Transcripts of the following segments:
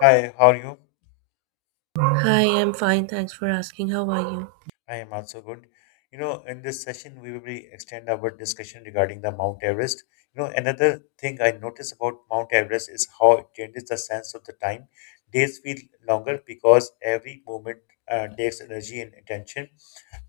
Hi, how are you? Hi, I'm fine. Thanks for asking. How are you? I am also good. In this session, we will be extend our discussion regarding the Mount Everest. Another thing I notice about Mount Everest is how it changes the sense of the time. Days feel longer because every movement takes energy and attention.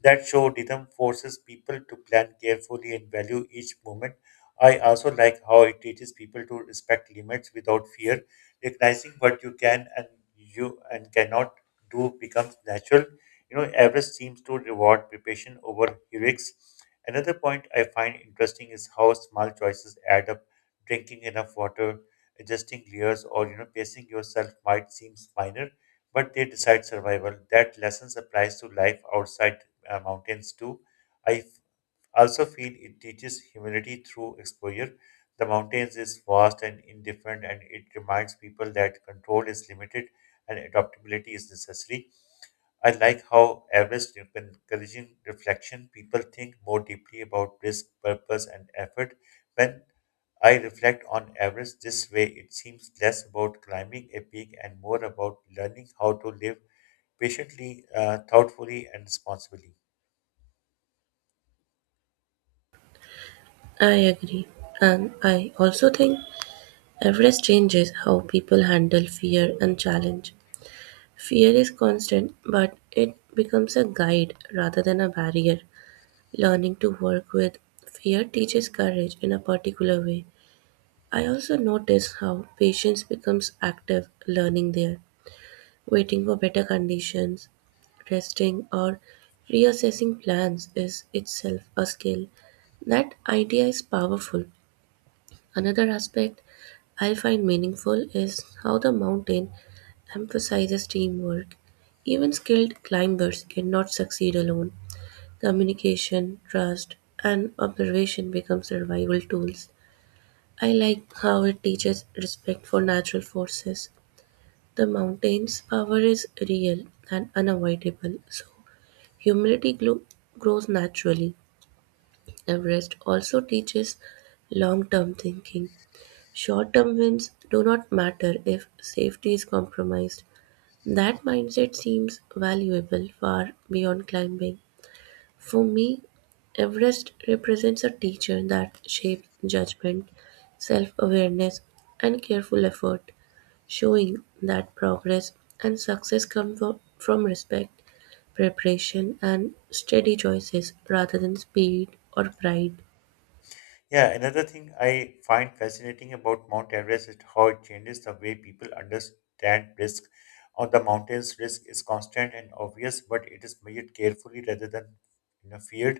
That show rhythm forces people to plan carefully and value each moment. I also like how it teaches people to respect limits without fear. Recognizing what you can and you and cannot do becomes natural. Everest seems to reward preparation over heroics. Another point I find interesting is how small choices add up. Drinking enough water, adjusting gears, or pacing yourself might seem minor, but they decide survival. That lesson applies to life outside mountains too. I also feel it teaches humility through exposure. The mountains is vast and indifferent, and it reminds people that control is limited and adaptability is necessary. I like how Everest encouraging reflection. People think more deeply about risk, purpose, and effort. When I reflect on Everest this way, it seems less about climbing a peak and more about learning how to live patiently, thoughtfully, and responsibly. I agree. And I also think Everest changes how people handle fear and challenge. Fear is constant, but it becomes a guide rather than a barrier. Learning to work with fear teaches courage in a particular way. I also notice how patience becomes active learning there. Waiting for better conditions, resting, or reassessing plans is itself a skill. That idea is powerful. Another aspect I find meaningful is how the mountain emphasizes teamwork. Even skilled climbers cannot succeed alone. Communication, trust, and observation become survival tools. I like how it teaches respect for natural forces, the mountain's power is real and unavoidable, so humility grows naturally. Everest also teaches long term thinking. Short term wins do not matter if safety is compromised. That mindset seems valuable far beyond climbing. For me, Everest represents a teacher that shapes judgment, self awareness, and careful effort, showing that progress and success come from respect, preparation, and steady choices rather than speed or pride. Yeah, another thing I find fascinating about Mount Everest is how it changes the way people understand risk. On the mountains, risk is constant and obvious, but it is measured carefully rather than feared.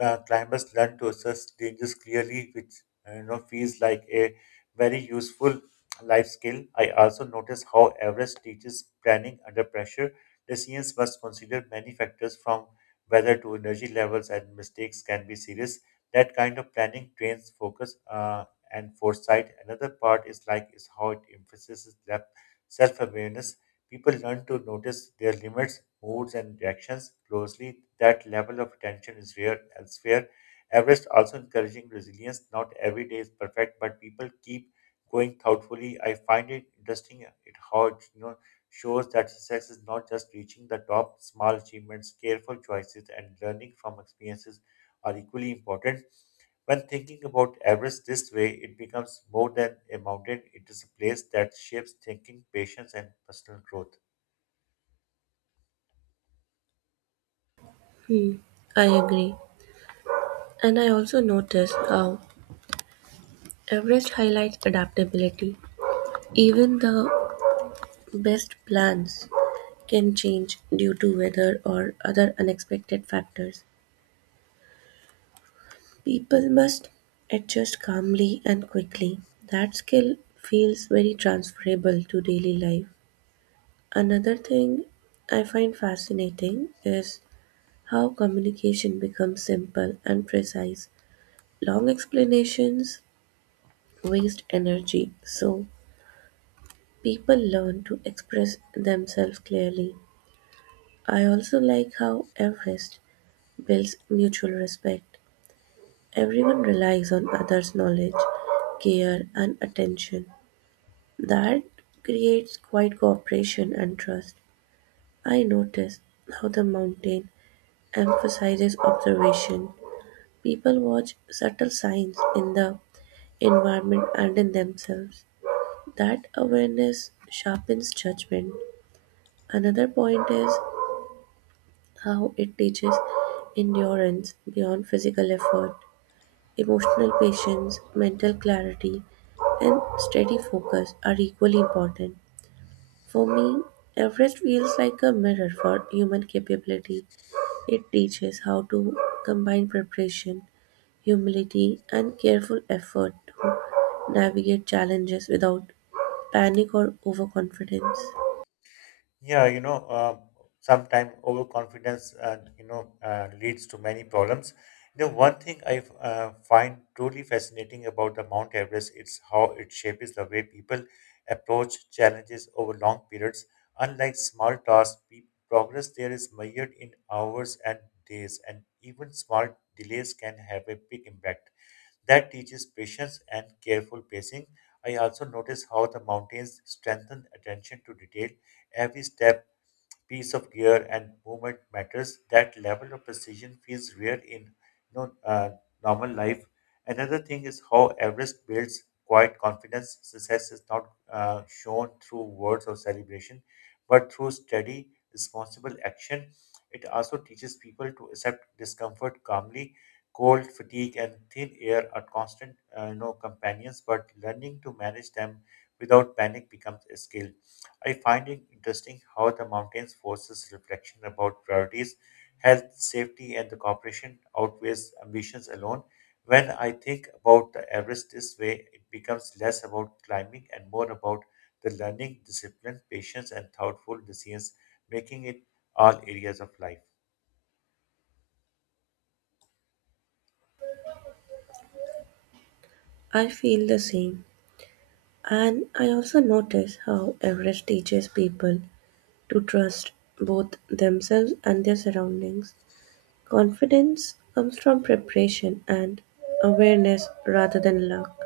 Climbers learn to assess dangers clearly, which feels like a very useful life skill. I also notice how Everest teaches planning under pressure. Decisions must consider many factors from weather to energy levels, and mistakes can be serious. That kind of planning trains focus and foresight. Another part is like is how it emphasizes that self-awareness. People learn to notice their limits, moods, and reactions closely. That level of attention is rare elsewhere. Everest also encouraging resilience. Not every day is perfect, but people keep going thoughtfully. I find it interesting it how it shows that success is not just reaching the top. Small achievements, careful choices, and learning from experiences are equally important. When thinking about Everest this way, it becomes more than a mountain, it is a place that shapes thinking, patience, and personal growth. Hmm, I agree. And I also noticed how Everest highlights adaptability. Even the best plans can change due to weather or other unexpected factors. People must adjust calmly and quickly. That skill feels very transferable to daily life. Another thing I find fascinating is how communication becomes simple and precise. Long explanations waste energy, so people learn to express themselves clearly. I also like how Everest builds mutual respect. Everyone relies on others' knowledge, care, and attention. That creates quite cooperation and trust. I notice how the mountain emphasizes observation; people watch subtle signs in the environment and in themselves. That awareness sharpens judgment. Another point is how it teaches endurance beyond physical effort. Emotional patience, mental clarity, and steady focus are equally important. For me, Everest feels like a mirror for human capability. It teaches how to combine preparation, humility, and careful effort to navigate challenges without panic or overconfidence. Yeah, sometimes overconfidence and leads to many problems. The one thing I find truly fascinating about the Mount Everest is how it shapes the way people approach challenges over long periods. Unlike small tasks, progress there is measured in hours and days, and even small delays can have a big impact. That teaches patience and careful pacing. I also notice how the mountains strengthen attention to detail. Every step piece of gear and movement matters. That level of precision feels rare in normal life. Another thing is how Everest builds quiet confidence. Success is not shown through words of celebration, but through steady, responsible action. It also teaches people to accept discomfort calmly. Cold, fatigue, and thin air are constant, companions. But learning to manage them without panic becomes a skill. I find it interesting how the mountains forces reflection about priorities, health, safety, and the cooperation outweighs ambitions alone. When I think about the Everest this way, it becomes less about climbing and more about the learning, discipline, patience, and thoughtful decisions, making it all areas of life. I feel the same. And I also notice how Everest teaches people to trust both themselves and their surroundings. Confidence comes from preparation and awareness rather than luck.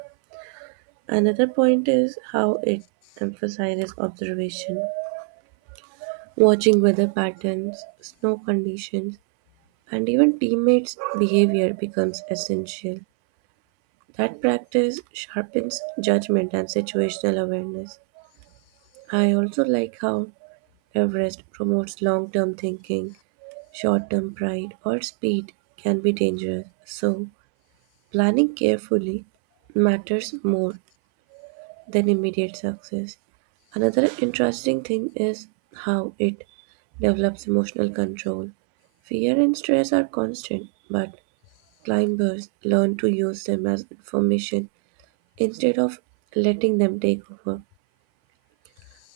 Another point is how it emphasizes observation, watching weather patterns, snow conditions, and even teammates' behavior becomes essential. That practice sharpens judgment and situational awareness. I also like how Everest promotes long term thinking, short term pride, or speed can be dangerous, so planning carefully matters more than immediate success. Another interesting thing is how it develops emotional control. Fear and stress are constant, but climbers learn to use them as information instead of letting them take over.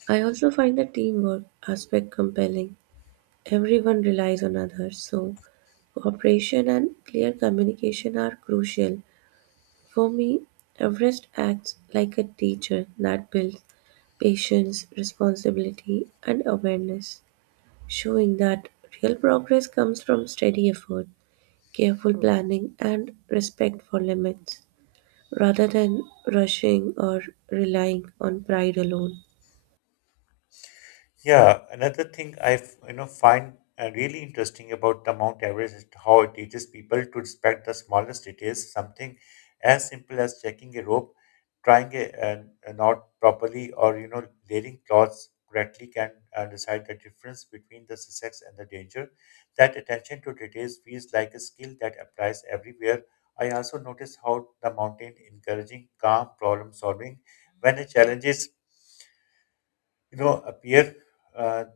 I also find the teamwork aspect compelling. Everyone relies on others, so cooperation and clear communication are crucial. For me, Everest acts like a teacher that builds patience, responsibility, and awareness, showing that real progress comes from steady effort, careful planning, and respect for limits, rather than rushing or relying on pride alone. Yeah, another thing I find really interesting about the Mount Everest is how it teaches people to respect the smallest details. Something as simple as checking a rope, trying a knot properly, or laying cloths correctly can decide the difference between the success and the danger. That attention to details feels like a skill that applies everywhere. I also notice how the mountain encouraging calm problem solving when the challenges appear. uh,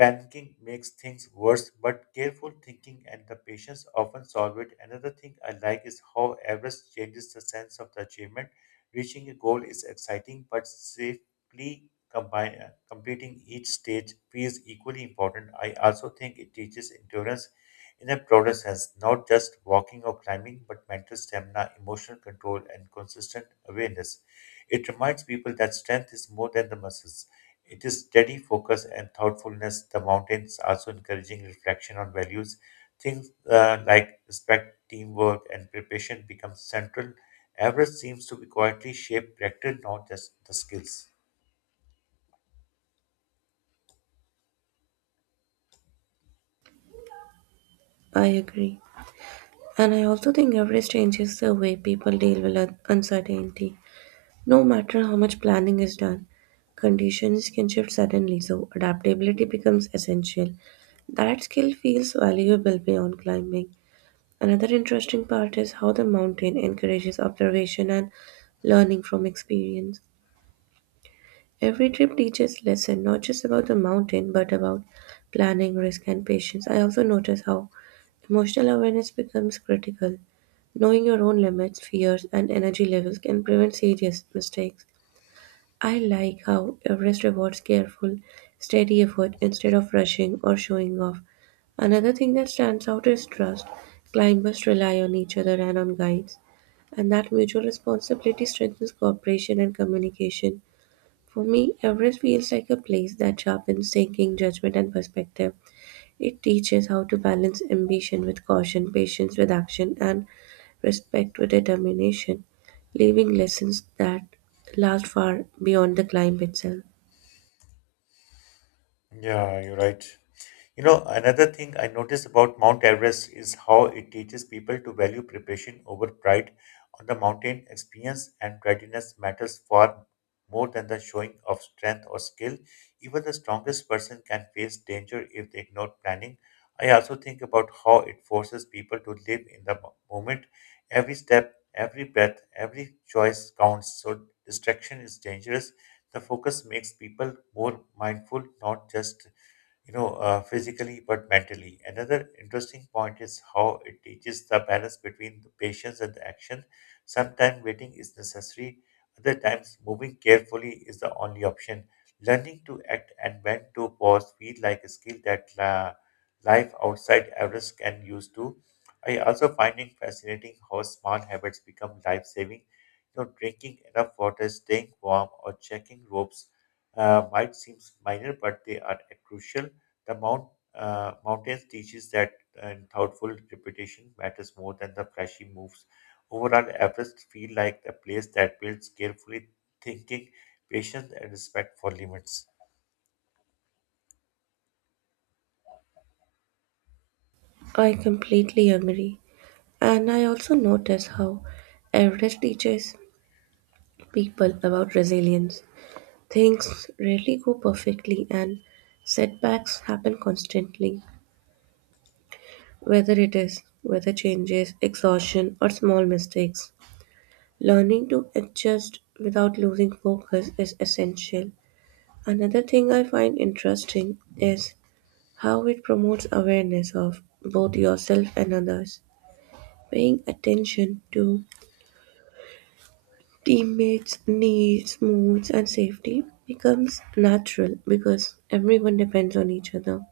Panicking makes things worse, but careful thinking and the patience often solve it. Another thing I like is how Everest changes the sense of the achievement. Reaching a goal is exciting, but safely completing each stage feels equally important. I also think it teaches endurance in a broader sense, not just walking or climbing, but mental stamina, emotional control, and consistent awareness. It reminds people that strength is more than the muscles. It is steady focus and thoughtfulness. The mountains also encouraging reflection on values. Things like respect, teamwork, and preparation become central. Everest seems to be quietly shaped, character, not just the skills. I agree. And I also think average changes the way people deal with uncertainty. No matter how much planning is done, conditions can shift suddenly, so adaptability becomes essential. That skill feels valuable beyond climbing. Another interesting part is how the mountain encourages observation and learning from experience. Every trip teaches lesson not just about the mountain but about planning, risk and patience. I also notice how emotional awareness becomes critical. Knowing your own limits, fears and energy levels can prevent serious mistakes. I like how Everest rewards careful, steady effort instead of rushing or showing off. Another thing that stands out is trust. Climbers rely on each other and on guides, and that mutual responsibility strengthens cooperation and communication. For me, Everest feels like a place that sharpens thinking, judgment, and perspective. It teaches how to balance ambition with caution, patience with action, and respect with determination, leaving lessons that last far beyond the climb itself. Yeah, you're right. Another thing I noticed about Mount Everest is how it teaches people to value preparation over pride. On the mountain, experience and readiness matters far more than the showing of strength or skill. Even the strongest person can face danger if they ignore planning. I also think about how it forces people to live in the moment. Every step, every breath, every choice counts. So distraction is dangerous. The focus makes people more mindful, not just physically but mentally. Another interesting point is how it teaches the balance between the patience and the action. Sometimes waiting is necessary, other times moving carefully is the only option. Learning to act and when to pause feel like a skill that la life outside Everest can use too. I also finding fascinating how small habits become life-saving. Drinking enough water, staying warm, or checking ropes might seem minor, but they are crucial. The mountains teaches that and thoughtful repetition matters more than the flashy moves. Overall, Everest feel like a place that builds carefully thinking, patience, and respect for limits. I completely agree. And I also notice how Everest teaches people about resilience. Things rarely go perfectly and setbacks happen constantly, whether it is weather changes, exhaustion, or small mistakes. Learning to adjust without losing focus is essential. Another thing I find interesting is how it promotes awareness of both yourself and others. Paying attention to teammates' needs, moods, and safety becomes natural because everyone depends on each other.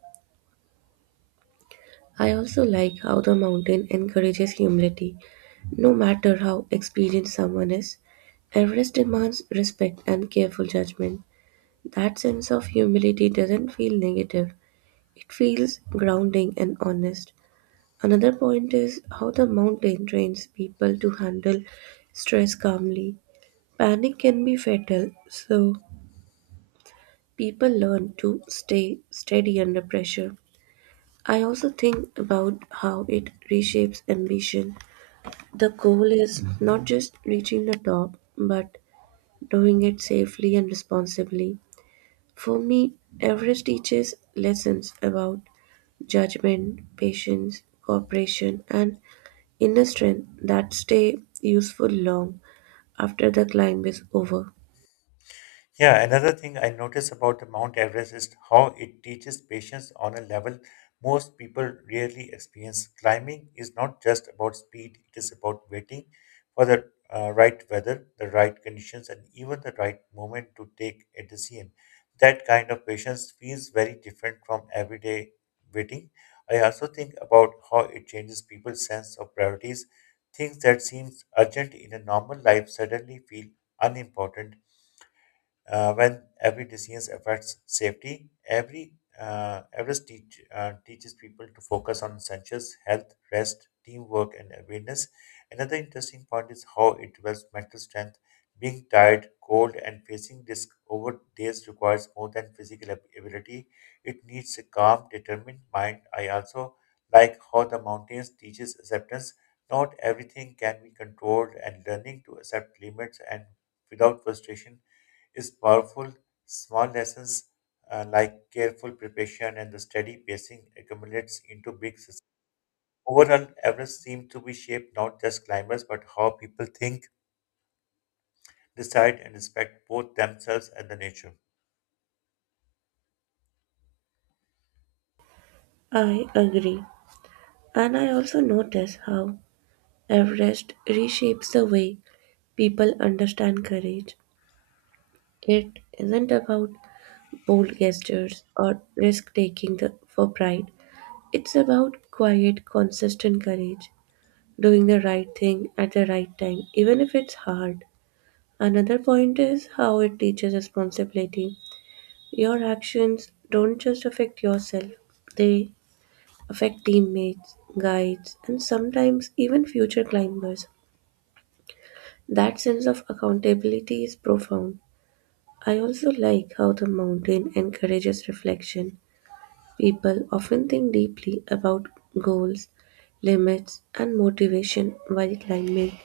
I also like how the mountain encourages humility. No matter how experienced someone is, Everest demands respect and careful judgment. That sense of humility doesn't feel negative, it feels grounding and honest. Another point is how the mountain trains people to handle stress calmly. Panic can be fatal, so people learn to stay steady under pressure. I also think about how it reshapes ambition. The goal is not just reaching the top, but doing it safely and responsibly. For me, Everest teaches lessons about judgment, patience, cooperation, and inner strength that stay useful long after the climb is over. Yeah, another thing I notice about the Mount Everest is how it teaches patience on a level most people rarely experience. Climbing is not just about speed, it is about waiting for the right weather, the right conditions, and even the right moment to take a decision. That kind of patience feels very different from everyday waiting. I also think about how it changes people's sense of priorities. Things that seem urgent in a normal life suddenly feel unimportant when every decision affects safety. Every Everest teach, teaches people to focus on essentials, health, rest, teamwork, and awareness. Another interesting point is how it develops mental strength. Being tired, cold, and facing risk over days requires more than physical ability. It needs a calm, determined mind. I also like how the mountains teaches acceptance. Not everything can be controlled, and learning to accept limits and without frustration is powerful. Small lessons like careful preparation and the steady pacing accumulates into big systems. Overall, Everest seems to be shaped not just climbers but how people think, decide, and respect both themselves and the nature. I agree. And I also notice how Everest reshapes the way people understand courage. It isn't about bold gestures or risk taking the, for pride. It's about quiet, consistent courage, doing the right thing at the right time, even if it's hard. Another point is how it teaches responsibility. Your actions don't just affect yourself, they affect teammates, guides, and sometimes even future climbers. That sense of accountability is profound. I also like how the mountain encourages reflection. People often think deeply about goals, limits, and motivation while climbing,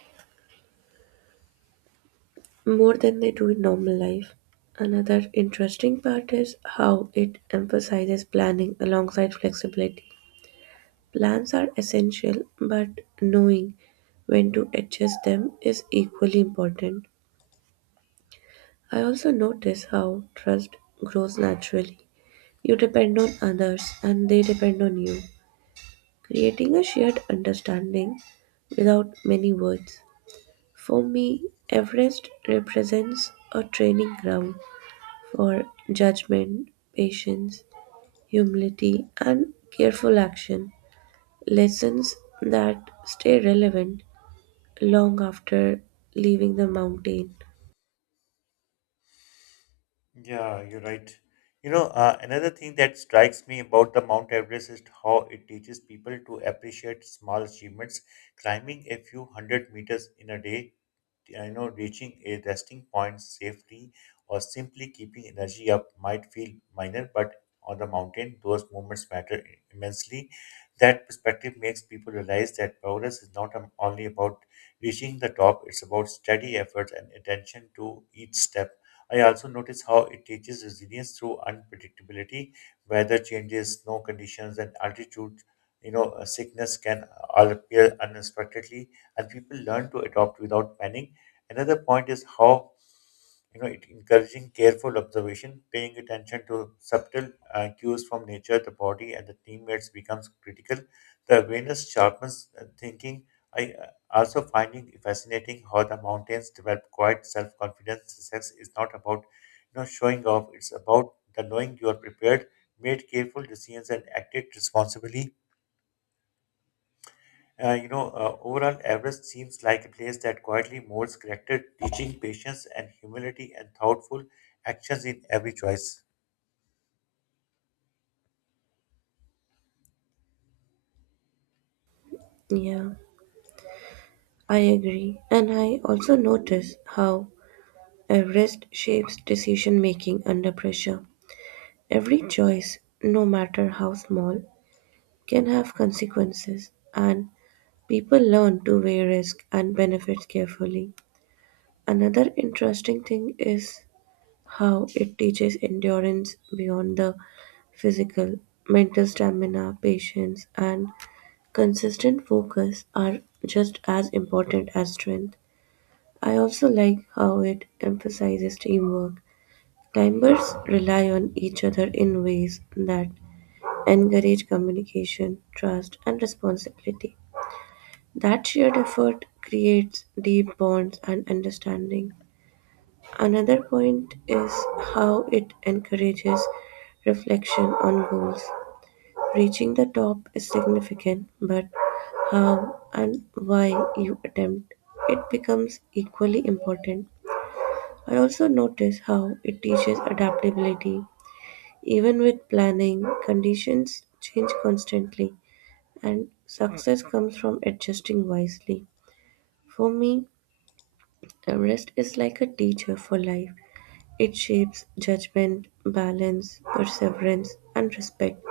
more than they do in normal life. Another interesting part is how it emphasizes planning alongside flexibility. Plans are essential, but knowing when to adjust them is equally important. I also notice how trust grows naturally. You depend on others and they depend on you, creating a shared understanding without many words. For me, Everest represents a training ground for judgment, patience, humility, and careful action, lessons that stay relevant long after leaving the mountain. Yeah, you're right. Another thing that strikes me about the Mount Everest is how it teaches people to appreciate small achievements. Climbing a few hundred meters in a day reaching a resting point safely or simply keeping energy up might feel minor, but on the mountain those moments matter immensely. That perspective makes people realize that progress is not only about reaching the top. It's about steady efforts and attention to each step. I also notice how it teaches resilience through unpredictability. Weather changes, snow conditions, and altitude sickness can all appear unexpectedly, and people learn to adopt without panic. Another point is how it encouraging careful observation, paying attention to subtle cues from nature, the body, and the teammates becomes critical. The awareness sharpens thinking. I also finding fascinating how the mountains develop quiet self-confidence. Success is not about showing off; it's about the knowing you are prepared, made careful decisions, and acted responsibly. Overall, Everest seems like a place that quietly molds character, teaching patience and humility and thoughtful actions in every choice. Yeah, I agree. And I also notice how Everest shapes decision-making under pressure; every choice, no matter how small, can have consequences, and people learn to weigh risk and benefits carefully. Another interesting thing is how it teaches endurance beyond the physical. Mental stamina, patience, and consistent focus are just as important as strength. I also like how it emphasizes teamwork. Timbers rely on each other in ways that encourage communication, trust, and responsibility. That shared effort creates deep bonds and understanding. Another point is how it encourages reflection on goals. Reaching the top is significant, but how and why you attempt it becomes equally important. I also notice how it teaches adaptability. Even with planning, conditions change constantly, and success comes from adjusting wisely. For me, rest is like a teacher for life. It shapes judgment, balance, perseverance, and respect,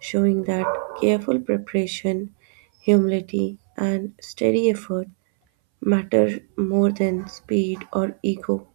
showing that careful preparation, humility, and steady effort matter more than speed or ego.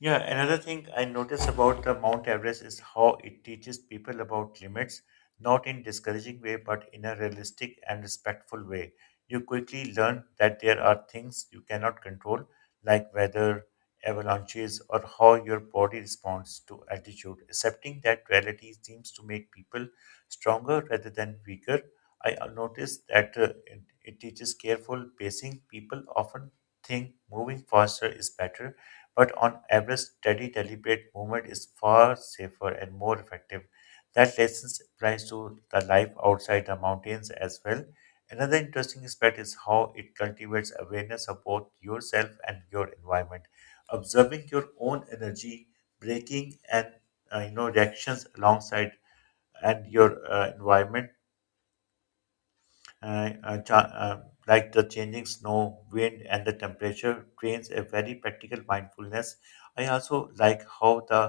Yeah, another thing I notice about the Mount Everest is how it teaches people about limits, not in discouraging way, but in a realistic and respectful way. You quickly learn that there are things you cannot control, like weather, avalanches, or how your body responds to altitude. Accepting that reality seems to make people stronger rather than weaker. I noticed that it teaches careful pacing. People often think moving faster is better, but on average, steady, deliberate movement is far safer and more effective. That lesson applies to the life outside the mountains as well. Another interesting aspect is how it cultivates awareness of both yourself and your environment. Observing your own energy, breaking and reactions alongside and your environment uh, uh, cha- uh, like the changing snow, wind, and the temperature trains a very practical mindfulness. I also like how the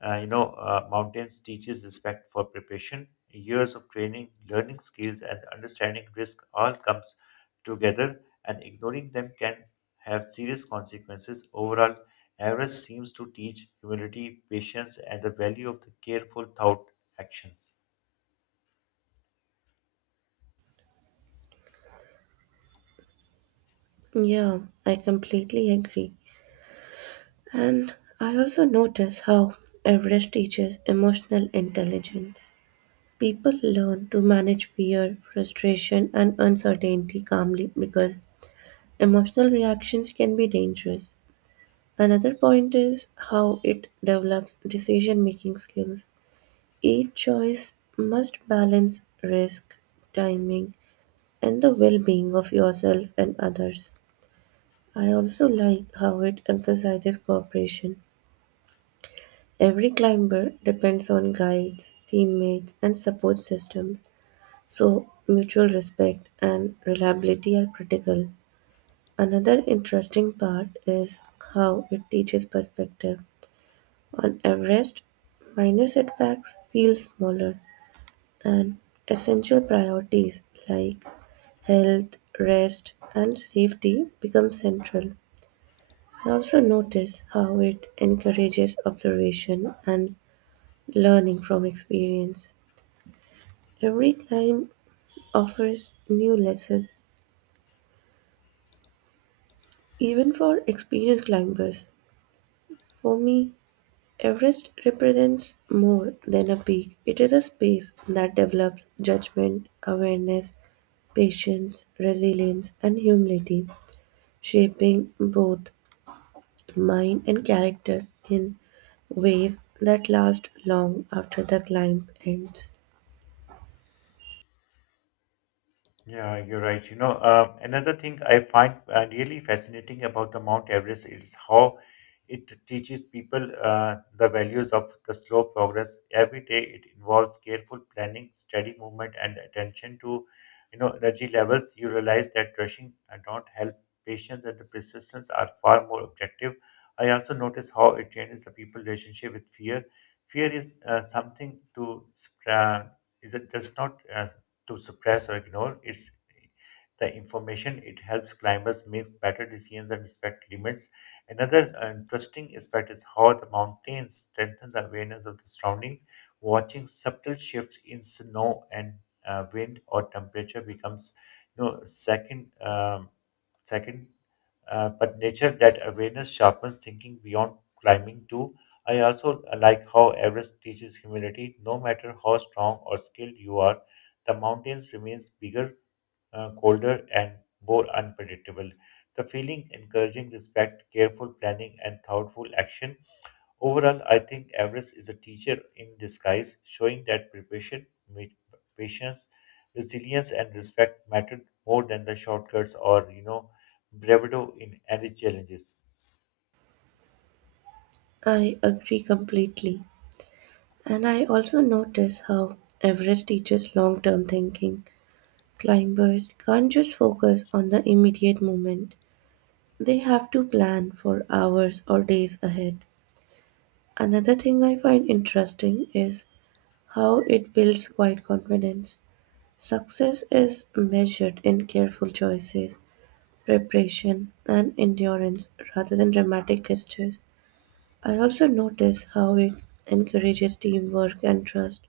mountains teaches respect for preparation. Years of training, learning skills, and understanding risk all comes together, and ignoring them can have serious consequences. Overall, Everest seems to teach humility, patience, and the value of the careful thought actions. Yeah, I completely agree. And I also notice how Everest teaches emotional intelligence. People learn to manage fear, frustration, and uncertainty calmly because emotional reactions can be dangerous. Another point is how it develops decision making skills. Each choice must balance risk, timing, and the well being of yourself and others. I also like how it emphasizes cooperation. Every climber depends on guides, teammates, and support systems, so mutual respect and reliability are critical. Another interesting part is how it teaches perspective. On Everest, minor setbacks feel smaller, and essential priorities like health, rest, and safety become central. I also notice how it encourages observation and learning from experience. Every climb offers new lesson, even for experienced climbers. For me, Everest represents more than a peak. It is a space that develops judgment, awareness, patience, resilience, and humility, shaping both mind and character in ways that last long after the climb ends. Yeah, you're right. Another thing I find really fascinating about the Mount Everest is how it teaches people the values of the slow progress. Every day, it involves careful planning, steady movement, and attention to, you know, energy levels. You realize that rushing don't help. Patience and the persistence are far more objective. I also notice how it changes the people' relationship with fear. Fear is is it just not to suppress or ignore. It's the information. It helps climbers make better decisions and respect limits. Another interesting aspect is how the mountains strengthen the awareness of the surroundings. Watching subtle shifts in snow and wind or temperature becomes, second. Second, but nature that awareness sharpens thinking beyond climbing too. I also like how Everest teaches humility. No matter how strong or skilled you are, the mountains remains bigger, colder and more unpredictable. The feeling encouraging respect, careful planning, and thoughtful action. Overall, I think Everest is a teacher in disguise, showing that preparation, ma- patience, resilience, and respect mattered more than the shortcuts or bravado in any challenges. I agree completely. And I also notice how Everest teaches long term thinking. Climbers can't just focus on the immediate moment. They have to plan for hours or days ahead. Another thing I find interesting is how it builds quiet confidence. Success is measured in careful choices, preparation, and endurance rather than dramatic gestures. I also notice how it encourages teamwork and trust.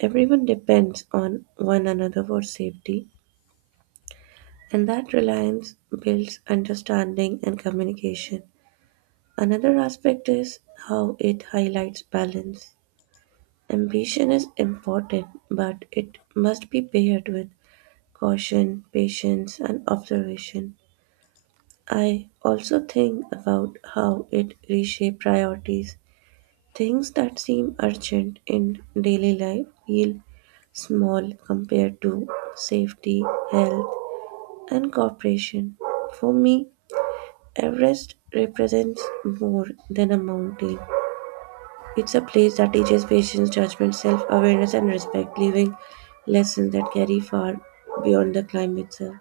Everyone depends on one another for safety, and that reliance builds understanding and communication. Another aspect is how it highlights balance. Ambition is important, but it must be paired with caution, patience, and observation. I also think about how it reshapes priorities. Things that seem urgent in daily life feel small compared to safety, health, and cooperation. For me, Everest represents more than a mountain. It's a place that teaches patience, judgment, self awareness, and respect, leaving lessons that carry far beyond the climb itself.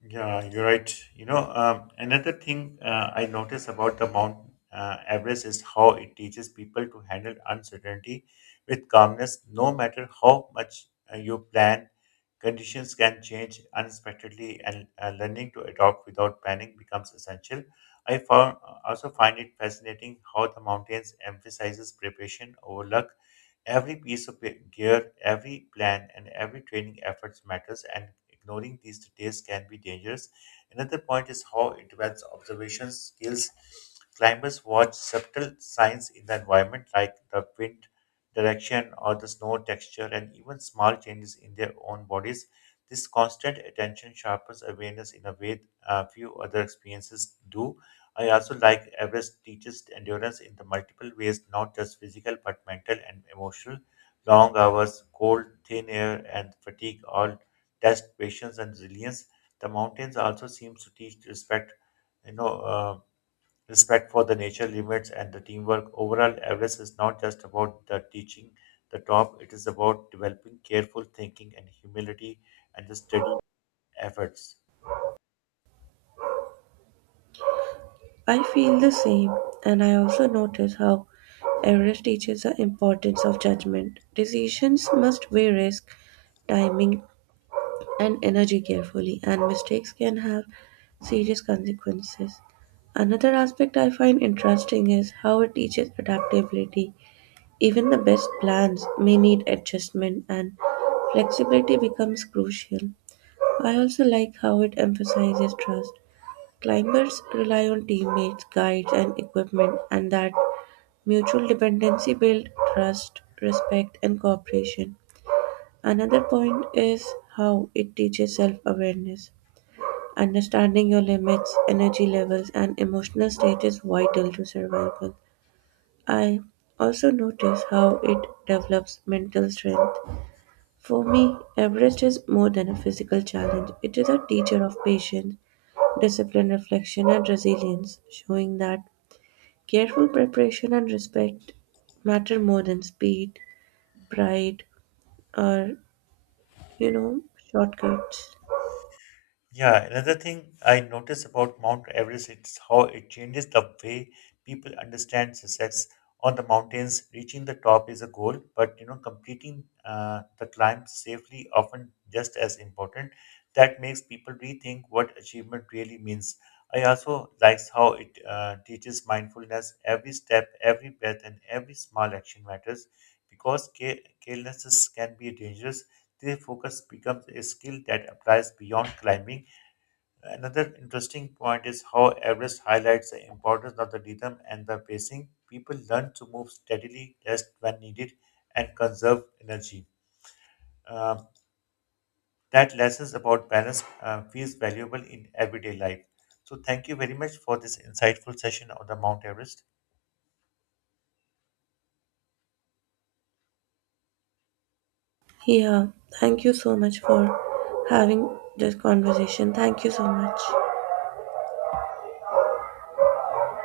Yeah, you're right. Another thing I notice about the Mount Everest is how it teaches people to handle uncertainty with calmness. No matter how much you plan, conditions can change unexpectedly, and learning to adopt without panic becomes essential. I found, also find it fascinating how the mountains emphasizes preparation over luck. Every piece of gear, every plan, and every training efforts matters, and ignoring these details can be dangerous. Another point is how it develops observation skills. Climbers watch subtle signs in the environment, like the wind direction or the snow texture, and even small changes in their own bodies. This constant attention sharpens awareness in a way few other experiences do. I also like Everest teaches endurance in the multiple ways, not just physical but mental and emotional. Long hours, cold, thin air, and fatigue all test patience and resilience. The mountains also seems to teach respect, you know, uh, respect for the nature limits and the teamwork. Overall, Everest is not just about the teaching the top; it is about developing careful thinking and humility and the steady efforts. I feel the same, and I also notice how Everest teaches the importance of judgment. Decisions must weigh risk, timing, and energy carefully, and mistakes can have serious consequences. Another aspect I find interesting is how it teaches adaptability. Even the best plans may need adjustment, and flexibility becomes crucial. I also like how it emphasizes trust. Climbers rely on teammates, guides, and equipment, and that mutual dependency builds trust, respect, and cooperation. Another point is how it teaches self awareness. Understanding your limits, energy levels, and emotional state is vital to survival. I also notice how it develops mental strength. For me, Everest is more than a physical challenge. It is a teacher of patience, discipline, reflection, and resilience, showing that careful preparation and respect matter more than speed, pride, or, you know, shortcuts. Yeah, another thing I notice about Mount Everest is how it changes the way people understand success on the mountains. Reaching the top is a goal, but you know, completing the climb safely often just as important. That makes people rethink what achievement really means. I also likes how it teaches mindfulness. Every step, every breath, and every small action matters because carelessness can be dangerous. Their focus becomes a skill that applies beyond climbing. Another interesting point is how Everest highlights the importance of the rhythm and the pacing. People learn to move steadily, rest when needed, and conserve energy. Um, that lessons about balance feels valuable in everyday life. So, thank you very much for this insightful session on the Mount Everest. Yeah, thank you so much for having this conversation. Thank you so much.